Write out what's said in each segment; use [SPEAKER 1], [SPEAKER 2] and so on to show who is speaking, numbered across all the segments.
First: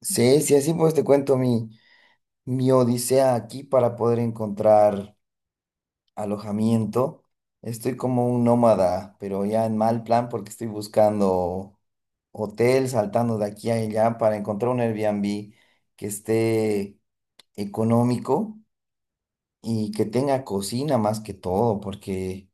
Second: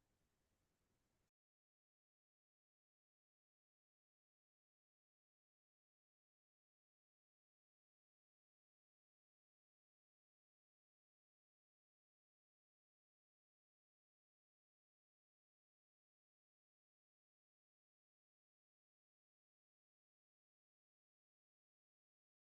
[SPEAKER 1] Sí, sí, así pues te cuento mi odisea aquí para poder encontrar alojamiento. Estoy como un nómada, pero ya en mal plan porque estoy buscando hotel, saltando de aquí a allá para encontrar un Airbnb que esté económico y que tenga cocina más que todo, porque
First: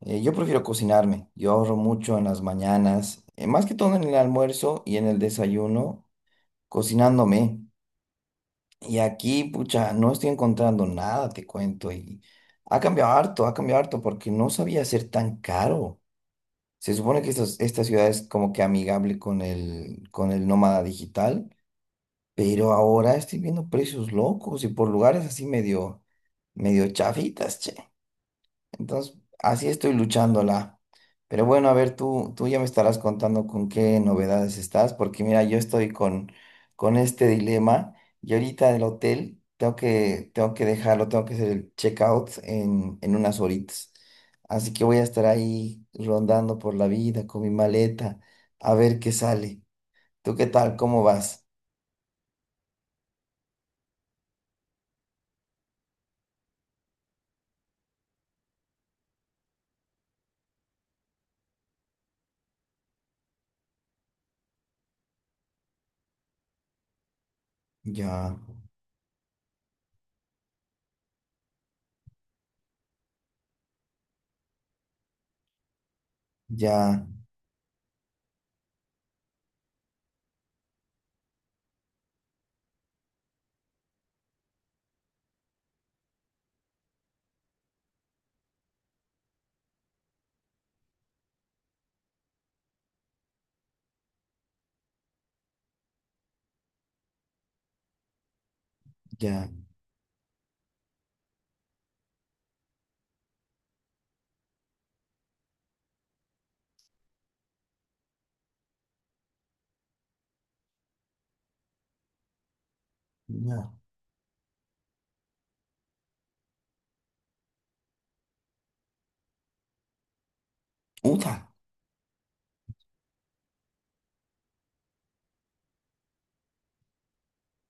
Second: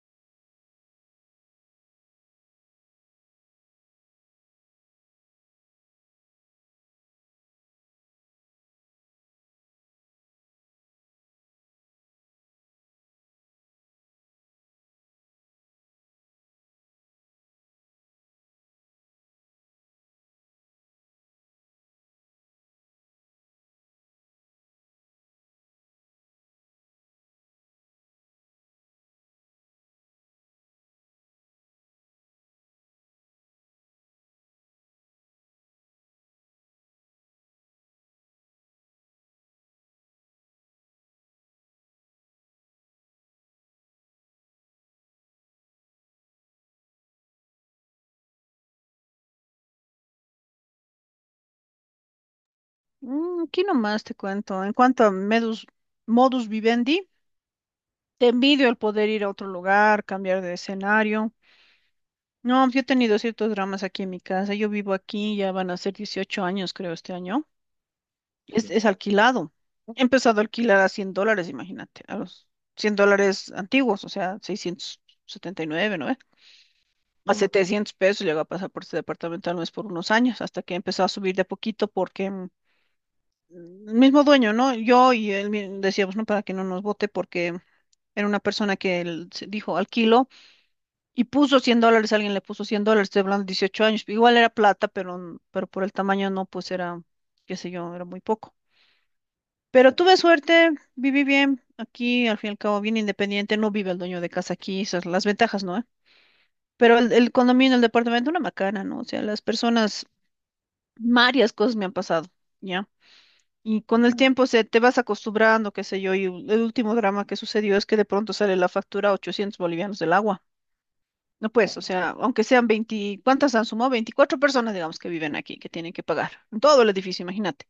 [SPEAKER 1] yo prefiero cocinarme. Yo ahorro mucho en las mañanas, más que todo en el almuerzo y en el desayuno, cocinándome. Y aquí, pucha, no estoy encontrando nada, te cuento. Y ha cambiado harto porque no sabía ser tan caro. Se supone que esta ciudad es como que amigable con el nómada digital, pero ahora estoy viendo precios locos y por lugares así medio chafitas, che. Entonces, así estoy luchándola. Pero bueno, a ver, tú ya me estarás contando con qué novedades estás, porque mira, yo estoy con este dilema y ahorita en el hotel tengo que dejarlo, tengo que hacer el checkout en unas horitas. Así que voy a estar ahí rondando por la vida con mi maleta, a ver qué sale. ¿Tú qué tal? ¿Cómo vas?
[SPEAKER 2] Aquí nomás te cuento. En cuanto a modus vivendi, te envidio el poder ir a otro lugar, cambiar de escenario. No, yo he tenido ciertos dramas aquí en mi casa. Yo vivo aquí, ya van a ser 18 años, creo, este año.
[SPEAKER 1] Ya,
[SPEAKER 2] Es alquilado. He empezado a alquilar a $100, imagínate, a los $100 antiguos, o sea, 679, ¿no? ¿Ve?
[SPEAKER 1] ya,
[SPEAKER 2] A 700 pesos llegó a pasar por este departamento al mes por unos años, hasta que empezó a subir de a poquito porque mismo dueño, ¿no? Yo y él decíamos, ¿no? Para que no nos vote porque era una persona que él dijo alquilo y puso $100, alguien le puso $100, estoy hablando de 18 años, igual era plata, pero por el tamaño no, pues era, qué sé yo, era muy poco.
[SPEAKER 1] ya,
[SPEAKER 2] Pero tuve suerte, viví bien aquí, al fin y al cabo, bien independiente, no vive el dueño de casa aquí, esas las ventajas, ¿no? ¿Eh? Pero el condominio, el departamento, una macana, ¿no? O sea, las personas, varias cosas me han pasado, ¿ya?
[SPEAKER 1] ya.
[SPEAKER 2] Y con el tiempo te vas acostumbrando, qué sé yo, y el último drama que sucedió es que de pronto sale la factura a 800 bolivianos del agua.
[SPEAKER 1] Uta,
[SPEAKER 2] No pues, o sea, aunque sean 20, ¿cuántas han sumado? 24 personas, digamos, que viven aquí, que tienen que pagar. En todo el edificio, imagínate.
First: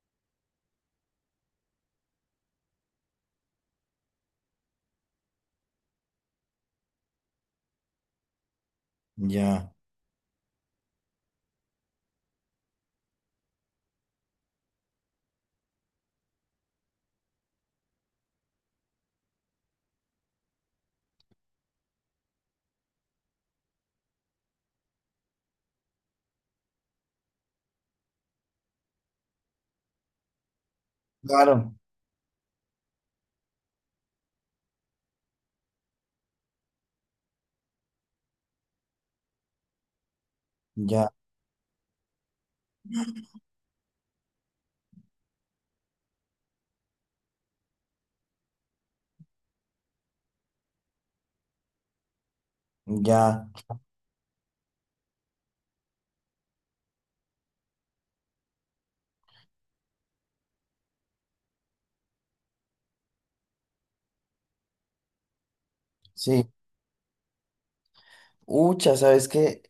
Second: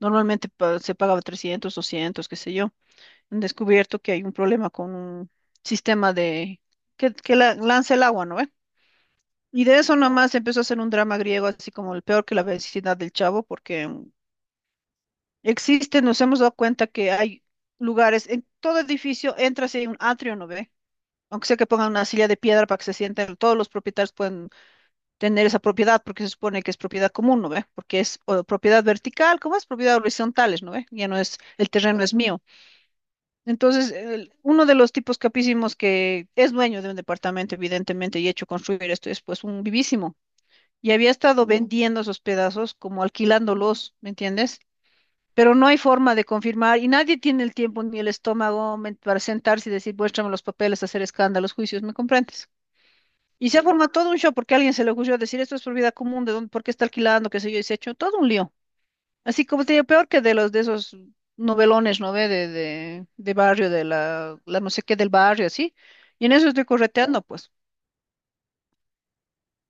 [SPEAKER 2] Normalmente se pagaba 300, 200, qué sé yo. Han descubierto que hay un problema con un sistema de que lanza el agua, ¿no ve? Y
[SPEAKER 1] ya.
[SPEAKER 2] de eso nomás empezó a hacer un drama griego, así como el peor que la vecindad del Chavo, porque existe, nos hemos dado cuenta que hay lugares, en todo edificio entras y hay un atrio, ¿no ve? Aunque sea que pongan una silla de piedra para que se sienten, todos los propietarios pueden tener esa propiedad porque se supone que es propiedad común, ¿no ve? Porque es o propiedad vertical, como es propiedad horizontales, ¿no ve? Ya no es, el
[SPEAKER 1] Claro,
[SPEAKER 2] terreno es mío. Entonces, uno de los tipos capísimos que es dueño de un departamento, evidentemente, y hecho construir esto es pues un vivísimo. Y había
[SPEAKER 1] ya,
[SPEAKER 2] estado vendiendo esos pedazos como alquilándolos, ¿me entiendes? Pero no hay forma de confirmar y nadie tiene el tiempo ni el estómago para sentarse y decir, muéstrame los papeles, hacer escándalos, juicios, ¿me comprendes?
[SPEAKER 1] ya,
[SPEAKER 2] Y se ha formado todo un show porque a alguien se le ocurrió decir, esto es propiedad común, ¿de dónde, por qué está alquilando, qué sé yo, y se ha hecho todo un lío. Así como te digo, peor que de los de esos novelones, ¿no ve? De barrio, de la no sé qué del barrio, así. Y en
[SPEAKER 1] sí.
[SPEAKER 2] eso estoy correteando, pues.
[SPEAKER 1] Ucha, ¿sabes qué?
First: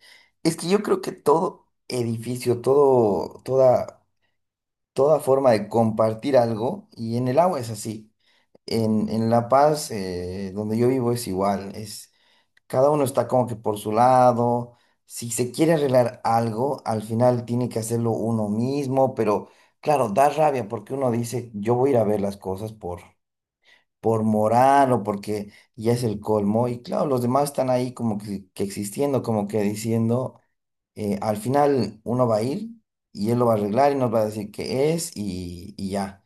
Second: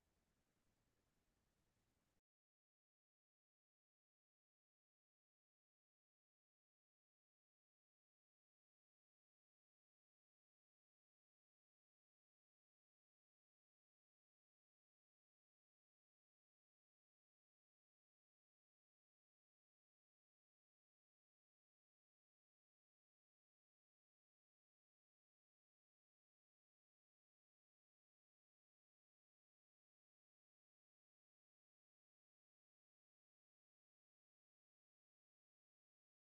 [SPEAKER 1] Es que yo creo que todo edificio, todo, toda, toda forma de compartir algo, y en el agua es así. En La Paz, donde yo vivo, es igual. Cada uno está como que por su lado. Si se quiere arreglar algo, al final tiene que hacerlo uno mismo, pero claro, da rabia porque uno dice, yo voy a ir a ver las cosas por moral o porque ya es el colmo. Y claro, los demás están ahí como que existiendo, como que diciendo, al final uno va a ir y él lo va a arreglar y nos va a decir qué es y ya.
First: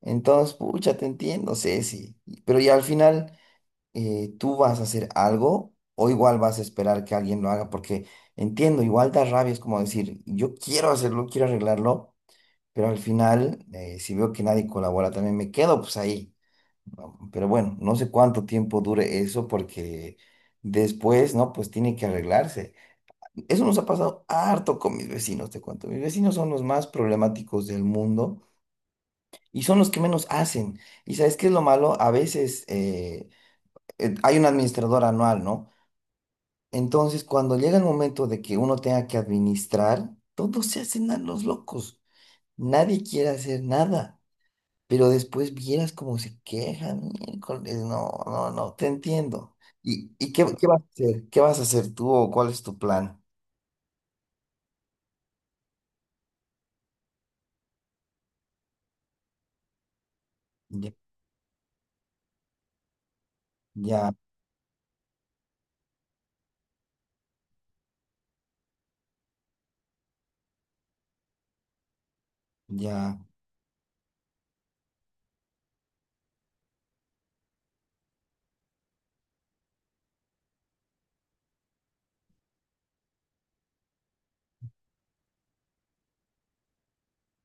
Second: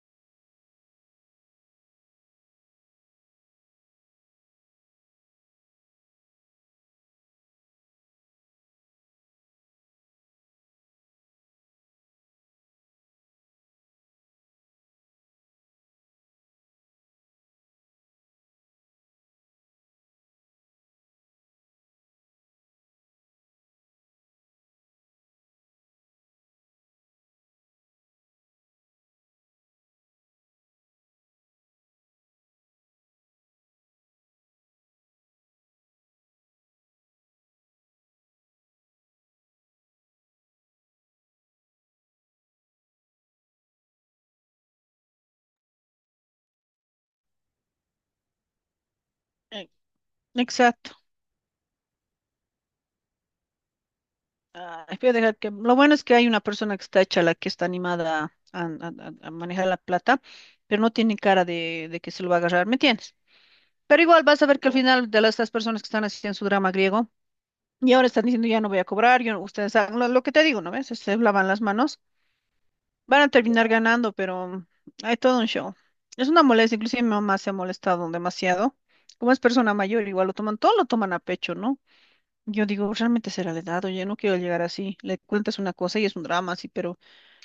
[SPEAKER 1] Entonces, pucha, te entiendo, Ceci. Pero ya al final tú vas a hacer algo o igual vas a esperar que alguien lo haga porque entiendo, igual da rabia, es como decir, yo quiero hacerlo, quiero arreglarlo. Pero al final, si veo que nadie colabora, también me quedo pues ahí. Pero bueno, no sé cuánto tiempo dure eso porque después, ¿no? Pues tiene que arreglarse. Eso nos ha pasado harto con mis vecinos, te cuento. Mis vecinos son los más problemáticos del mundo y son los que menos hacen. ¿Y sabes qué es lo malo? A veces hay un administrador anual, ¿no? Entonces, cuando llega el momento de que uno tenga que administrar, todos se hacen a los locos. Nadie quiere hacer nada. Pero después vieras cómo se quejan, miércoles, no, no, no, te entiendo.
[SPEAKER 2] Eh,
[SPEAKER 1] ¿Y qué vas a
[SPEAKER 2] Exacto.
[SPEAKER 1] hacer? ¿Qué vas a hacer tú o cuál es tu plan?
[SPEAKER 2] Ah, voy dejar que, lo bueno es que hay una persona que está hecha la que está animada a manejar la plata, pero no
[SPEAKER 1] Ya,
[SPEAKER 2] tiene cara de que se lo va a agarrar, ¿me entiendes? Pero
[SPEAKER 1] ya,
[SPEAKER 2] igual vas a ver que al final de estas personas que están haciendo su drama griego y ahora están diciendo ya no voy a cobrar, yo, no- ustedes hagan lo que te digo, ¿no ves? Se lavan las manos,
[SPEAKER 1] ya,
[SPEAKER 2] van a terminar ganando, pero hay todo un show. Es una molestia, inclusive mi mamá se ha molestado demasiado. Como es persona mayor, igual lo toman, todo lo toman a pecho, ¿no? Yo digo, realmente será la edad, oye, no quiero llegar así. Le cuentas una cosa y es un drama, sí, pero,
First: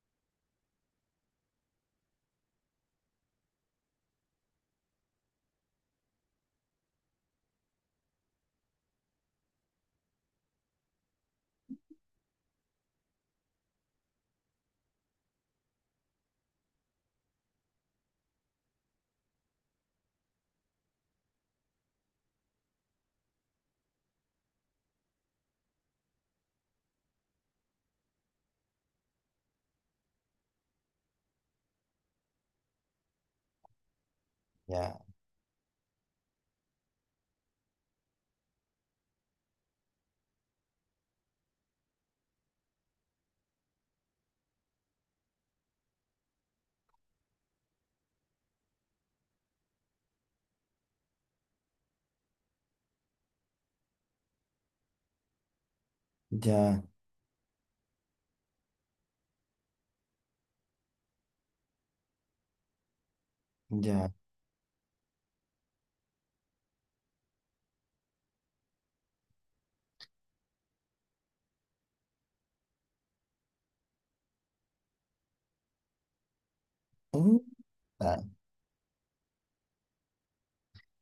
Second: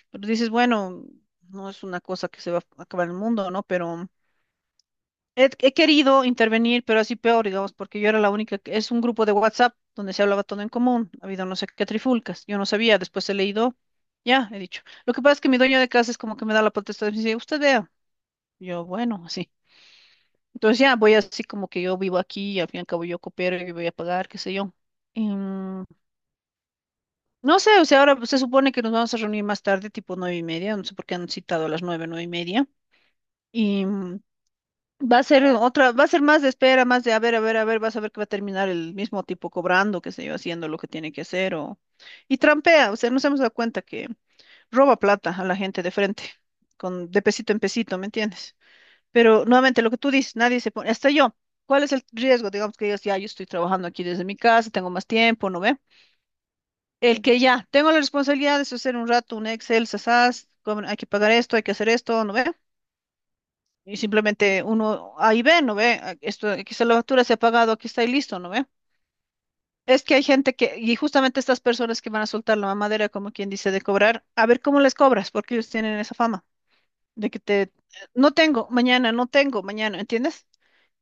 [SPEAKER 2] pero dices, bueno, no es una cosa que se va a acabar el mundo, ¿no? Pero he querido intervenir, pero así peor, digamos, porque yo era la única, es un grupo de WhatsApp donde se hablaba todo en común, ha habido no sé qué trifulcas, yo no sabía, después he leído, ya, he dicho. Lo que pasa es que mi dueño de casa es como que me da la potestad y me dice, usted vea, yo, bueno, así. Entonces ya voy así como que yo vivo aquí y al fin y al cabo yo coopero y voy a pagar, qué sé yo. Em, No sé, o sea, ahora se supone que nos vamos a reunir más tarde, tipo 9:30, no sé por qué han citado a las nueve, nueve y media. Y
[SPEAKER 1] ya,
[SPEAKER 2] va a ser otra, va a ser más de espera, más de a ver, a ver, a ver, vas a ver que va a terminar el mismo tipo cobrando, qué sé yo, haciendo lo que tiene que hacer o. Y trampea, o sea, nos hemos dado cuenta que roba plata a la gente de frente, con de pesito en pesito, ¿me entiendes? Pero nuevamente lo que tú dices, nadie se pone, hasta yo. ¿Cuál es el riesgo? Digamos que digas, ya, yo estoy trabajando aquí desde mi casa, tengo más tiempo, ¿no ve?
[SPEAKER 1] ya,
[SPEAKER 2] El que ya, tengo la responsabilidad de hacer un rato un Excel, sasas, hay que pagar esto, hay que hacer esto, ¿no ve? Y
[SPEAKER 1] ya.
[SPEAKER 2] simplemente uno ahí ve, ¿no ve? Ah, esto, aquí está la factura, se ha pagado, aquí está y listo, ¿no ve? Es que hay gente que, y justamente estas personas que van a soltar la mamadera, como quien dice, de cobrar, a ver cómo les cobras, porque ellos tienen esa fama de que
[SPEAKER 1] Mm, ah,
[SPEAKER 2] no tengo, mañana, no tengo, mañana, ¿entiendes?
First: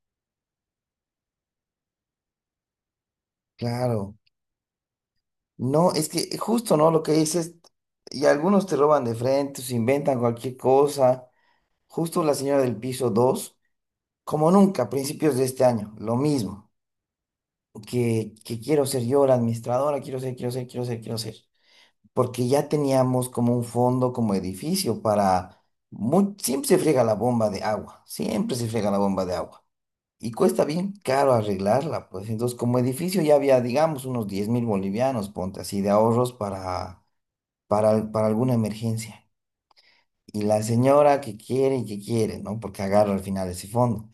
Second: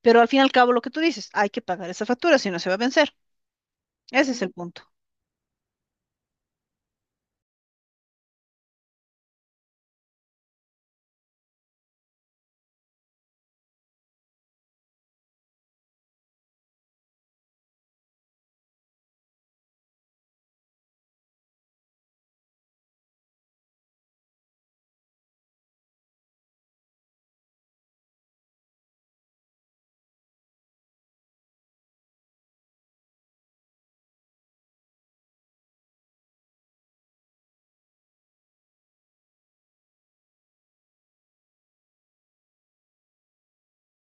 [SPEAKER 2] Pero al fin y al cabo lo que tú dices, hay que pagar esa factura, si no se va a vencer.
[SPEAKER 1] claro.
[SPEAKER 2] Ese es el punto.
[SPEAKER 1] No, es que justo, ¿no? Lo que dices, y algunos te roban de frente, se inventan cualquier cosa. Justo la señora del piso 2 como nunca, a principios de este año, lo mismo. Que quiero ser yo la administradora, quiero ser, quiero ser, quiero ser, quiero ser. Porque ya teníamos como un fondo, como edificio para... siempre se friega la bomba de agua, siempre se friega la bomba de agua. Y cuesta bien caro arreglarla, pues entonces como edificio ya había, digamos, unos 10.000 bolivianos, ponte así, de ahorros para, para alguna emergencia. Y la señora que quiere y que quiere, ¿no? Porque agarra al final ese fondo.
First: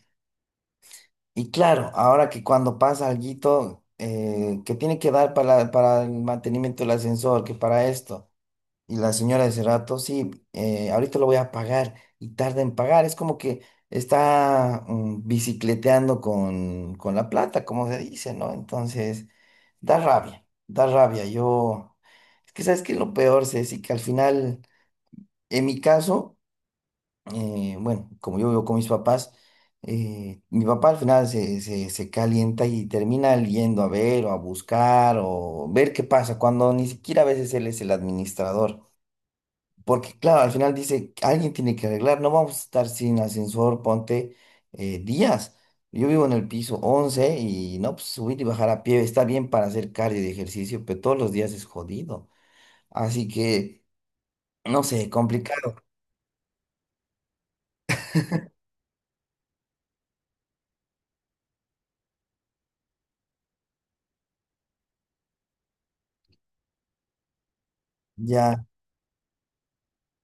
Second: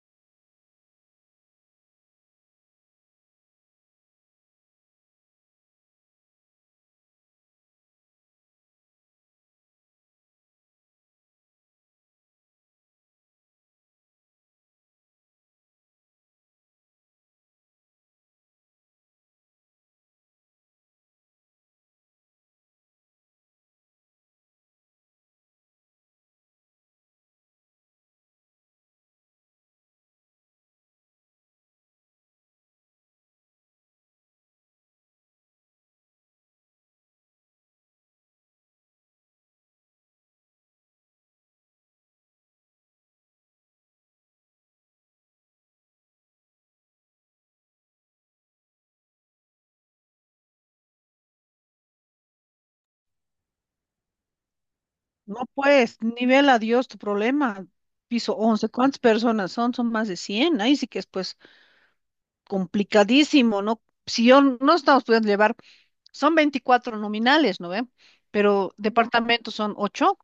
[SPEAKER 1] Y claro, ahora que cuando pasa alguito que tiene que dar para el mantenimiento del ascensor, que para esto. Y la señora de ese rato, sí, ahorita lo voy a pagar y tarda en pagar. Es como que está bicicleteando con la plata, como se dice, ¿no? Entonces, da rabia, da rabia. Yo, es que sabes que lo peor, Ceci, que al final, en mi caso, bueno, como yo vivo con mis papás, mi papá al final se calienta y termina yendo a ver o a buscar o ver qué pasa, cuando ni siquiera a veces él es el administrador. Porque, claro, al final dice, alguien tiene que arreglar, no vamos a estar sin ascensor, ponte días. Yo vivo en el piso 11 y no, pues subir y bajar a pie está bien para hacer cardio y ejercicio, pero todos los días es jodido. Así que, no sé,
[SPEAKER 2] No,
[SPEAKER 1] complicado.
[SPEAKER 2] pues, nivel adiós tu problema. Piso 11, ¿cuántas personas son? Son más de cien. Ahí sí que es, pues, complicadísimo, ¿no? Si yo no estamos pudiendo llevar, son 24 nominales, ¿no ve?
[SPEAKER 1] Ya,
[SPEAKER 2] Pero departamentos son 8,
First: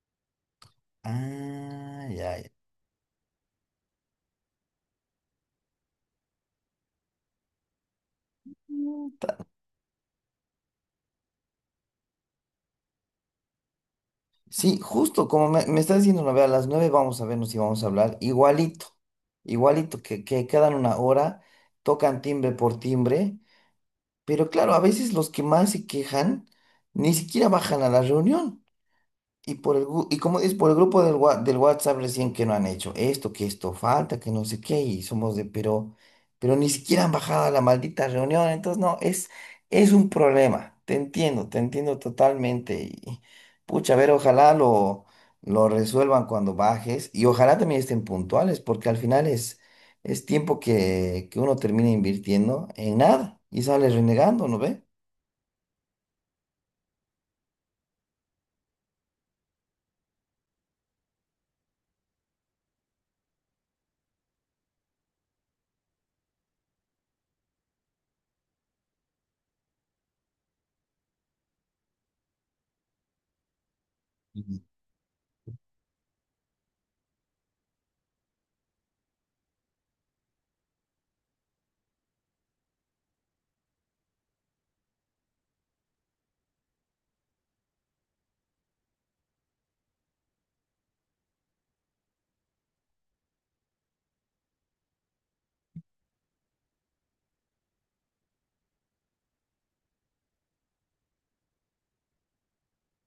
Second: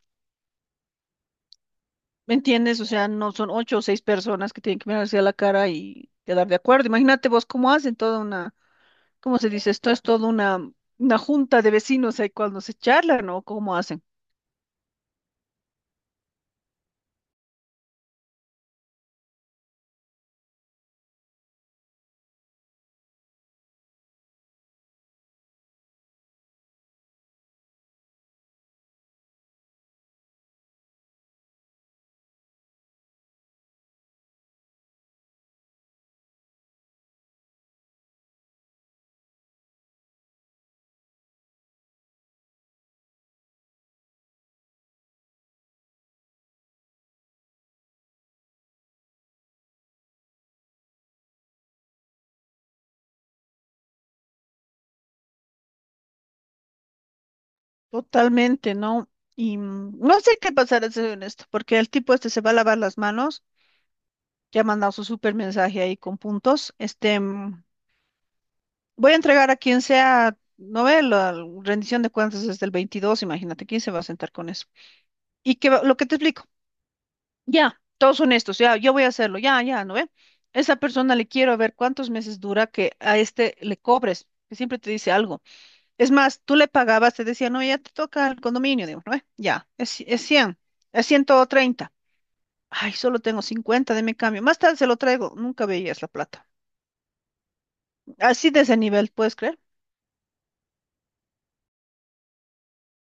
[SPEAKER 1] ah,
[SPEAKER 2] ¿me
[SPEAKER 1] ya, ya.
[SPEAKER 2] entiendes? O sea, no son ocho o 6 personas que tienen que mirarse a la cara y quedar de acuerdo. Imagínate vos cómo hacen toda una,
[SPEAKER 1] Puta.
[SPEAKER 2] ¿cómo se dice? Esto es toda una junta de vecinos ahí cuando se charlan, ¿no? ¿Cómo hacen?
[SPEAKER 1] Sí, justo como me estás diciendo, no, ve, a las 9 vamos a vernos y vamos a hablar igualito, igualito, que quedan una hora, tocan timbre por timbre. Pero claro, a veces los que más se quejan ni siquiera bajan a la reunión. Y por y como dices, por el grupo del WhatsApp recién que no han hecho esto, que esto falta, que no sé qué, y somos de, pero ni siquiera han bajado a la maldita reunión, entonces no, es, un problema, te entiendo totalmente, y pucha, a ver, ojalá lo resuelvan cuando bajes, y ojalá también estén puntuales, porque al final es, tiempo que uno termina invirtiendo en nada, y sale renegando, ¿no ve?
[SPEAKER 2] Totalmente, ¿no? Y no sé qué pasará, soy honesto, porque el tipo este se va a lavar las manos, ya ha mandado su super mensaje ahí con puntos. Este, voy a entregar a quien sea, no ve la rendición de cuentas desde el 22. Imagínate, ¿quién se va a sentar con eso? Y lo que te explico, ya, todos honestos, ya, yo voy a hacerlo, ya, ya, ¿no ve? Esa persona le quiero ver cuántos meses dura que a este le cobres, que siempre te dice algo. Es más, tú le pagabas, te decía, no, ya te toca el condominio, digo, no, ya, es 100, es 130. Ay, solo tengo 50, de mi cambio. Más tarde se lo traigo, nunca veías la plata. Así de ese nivel, ¿puedes creer?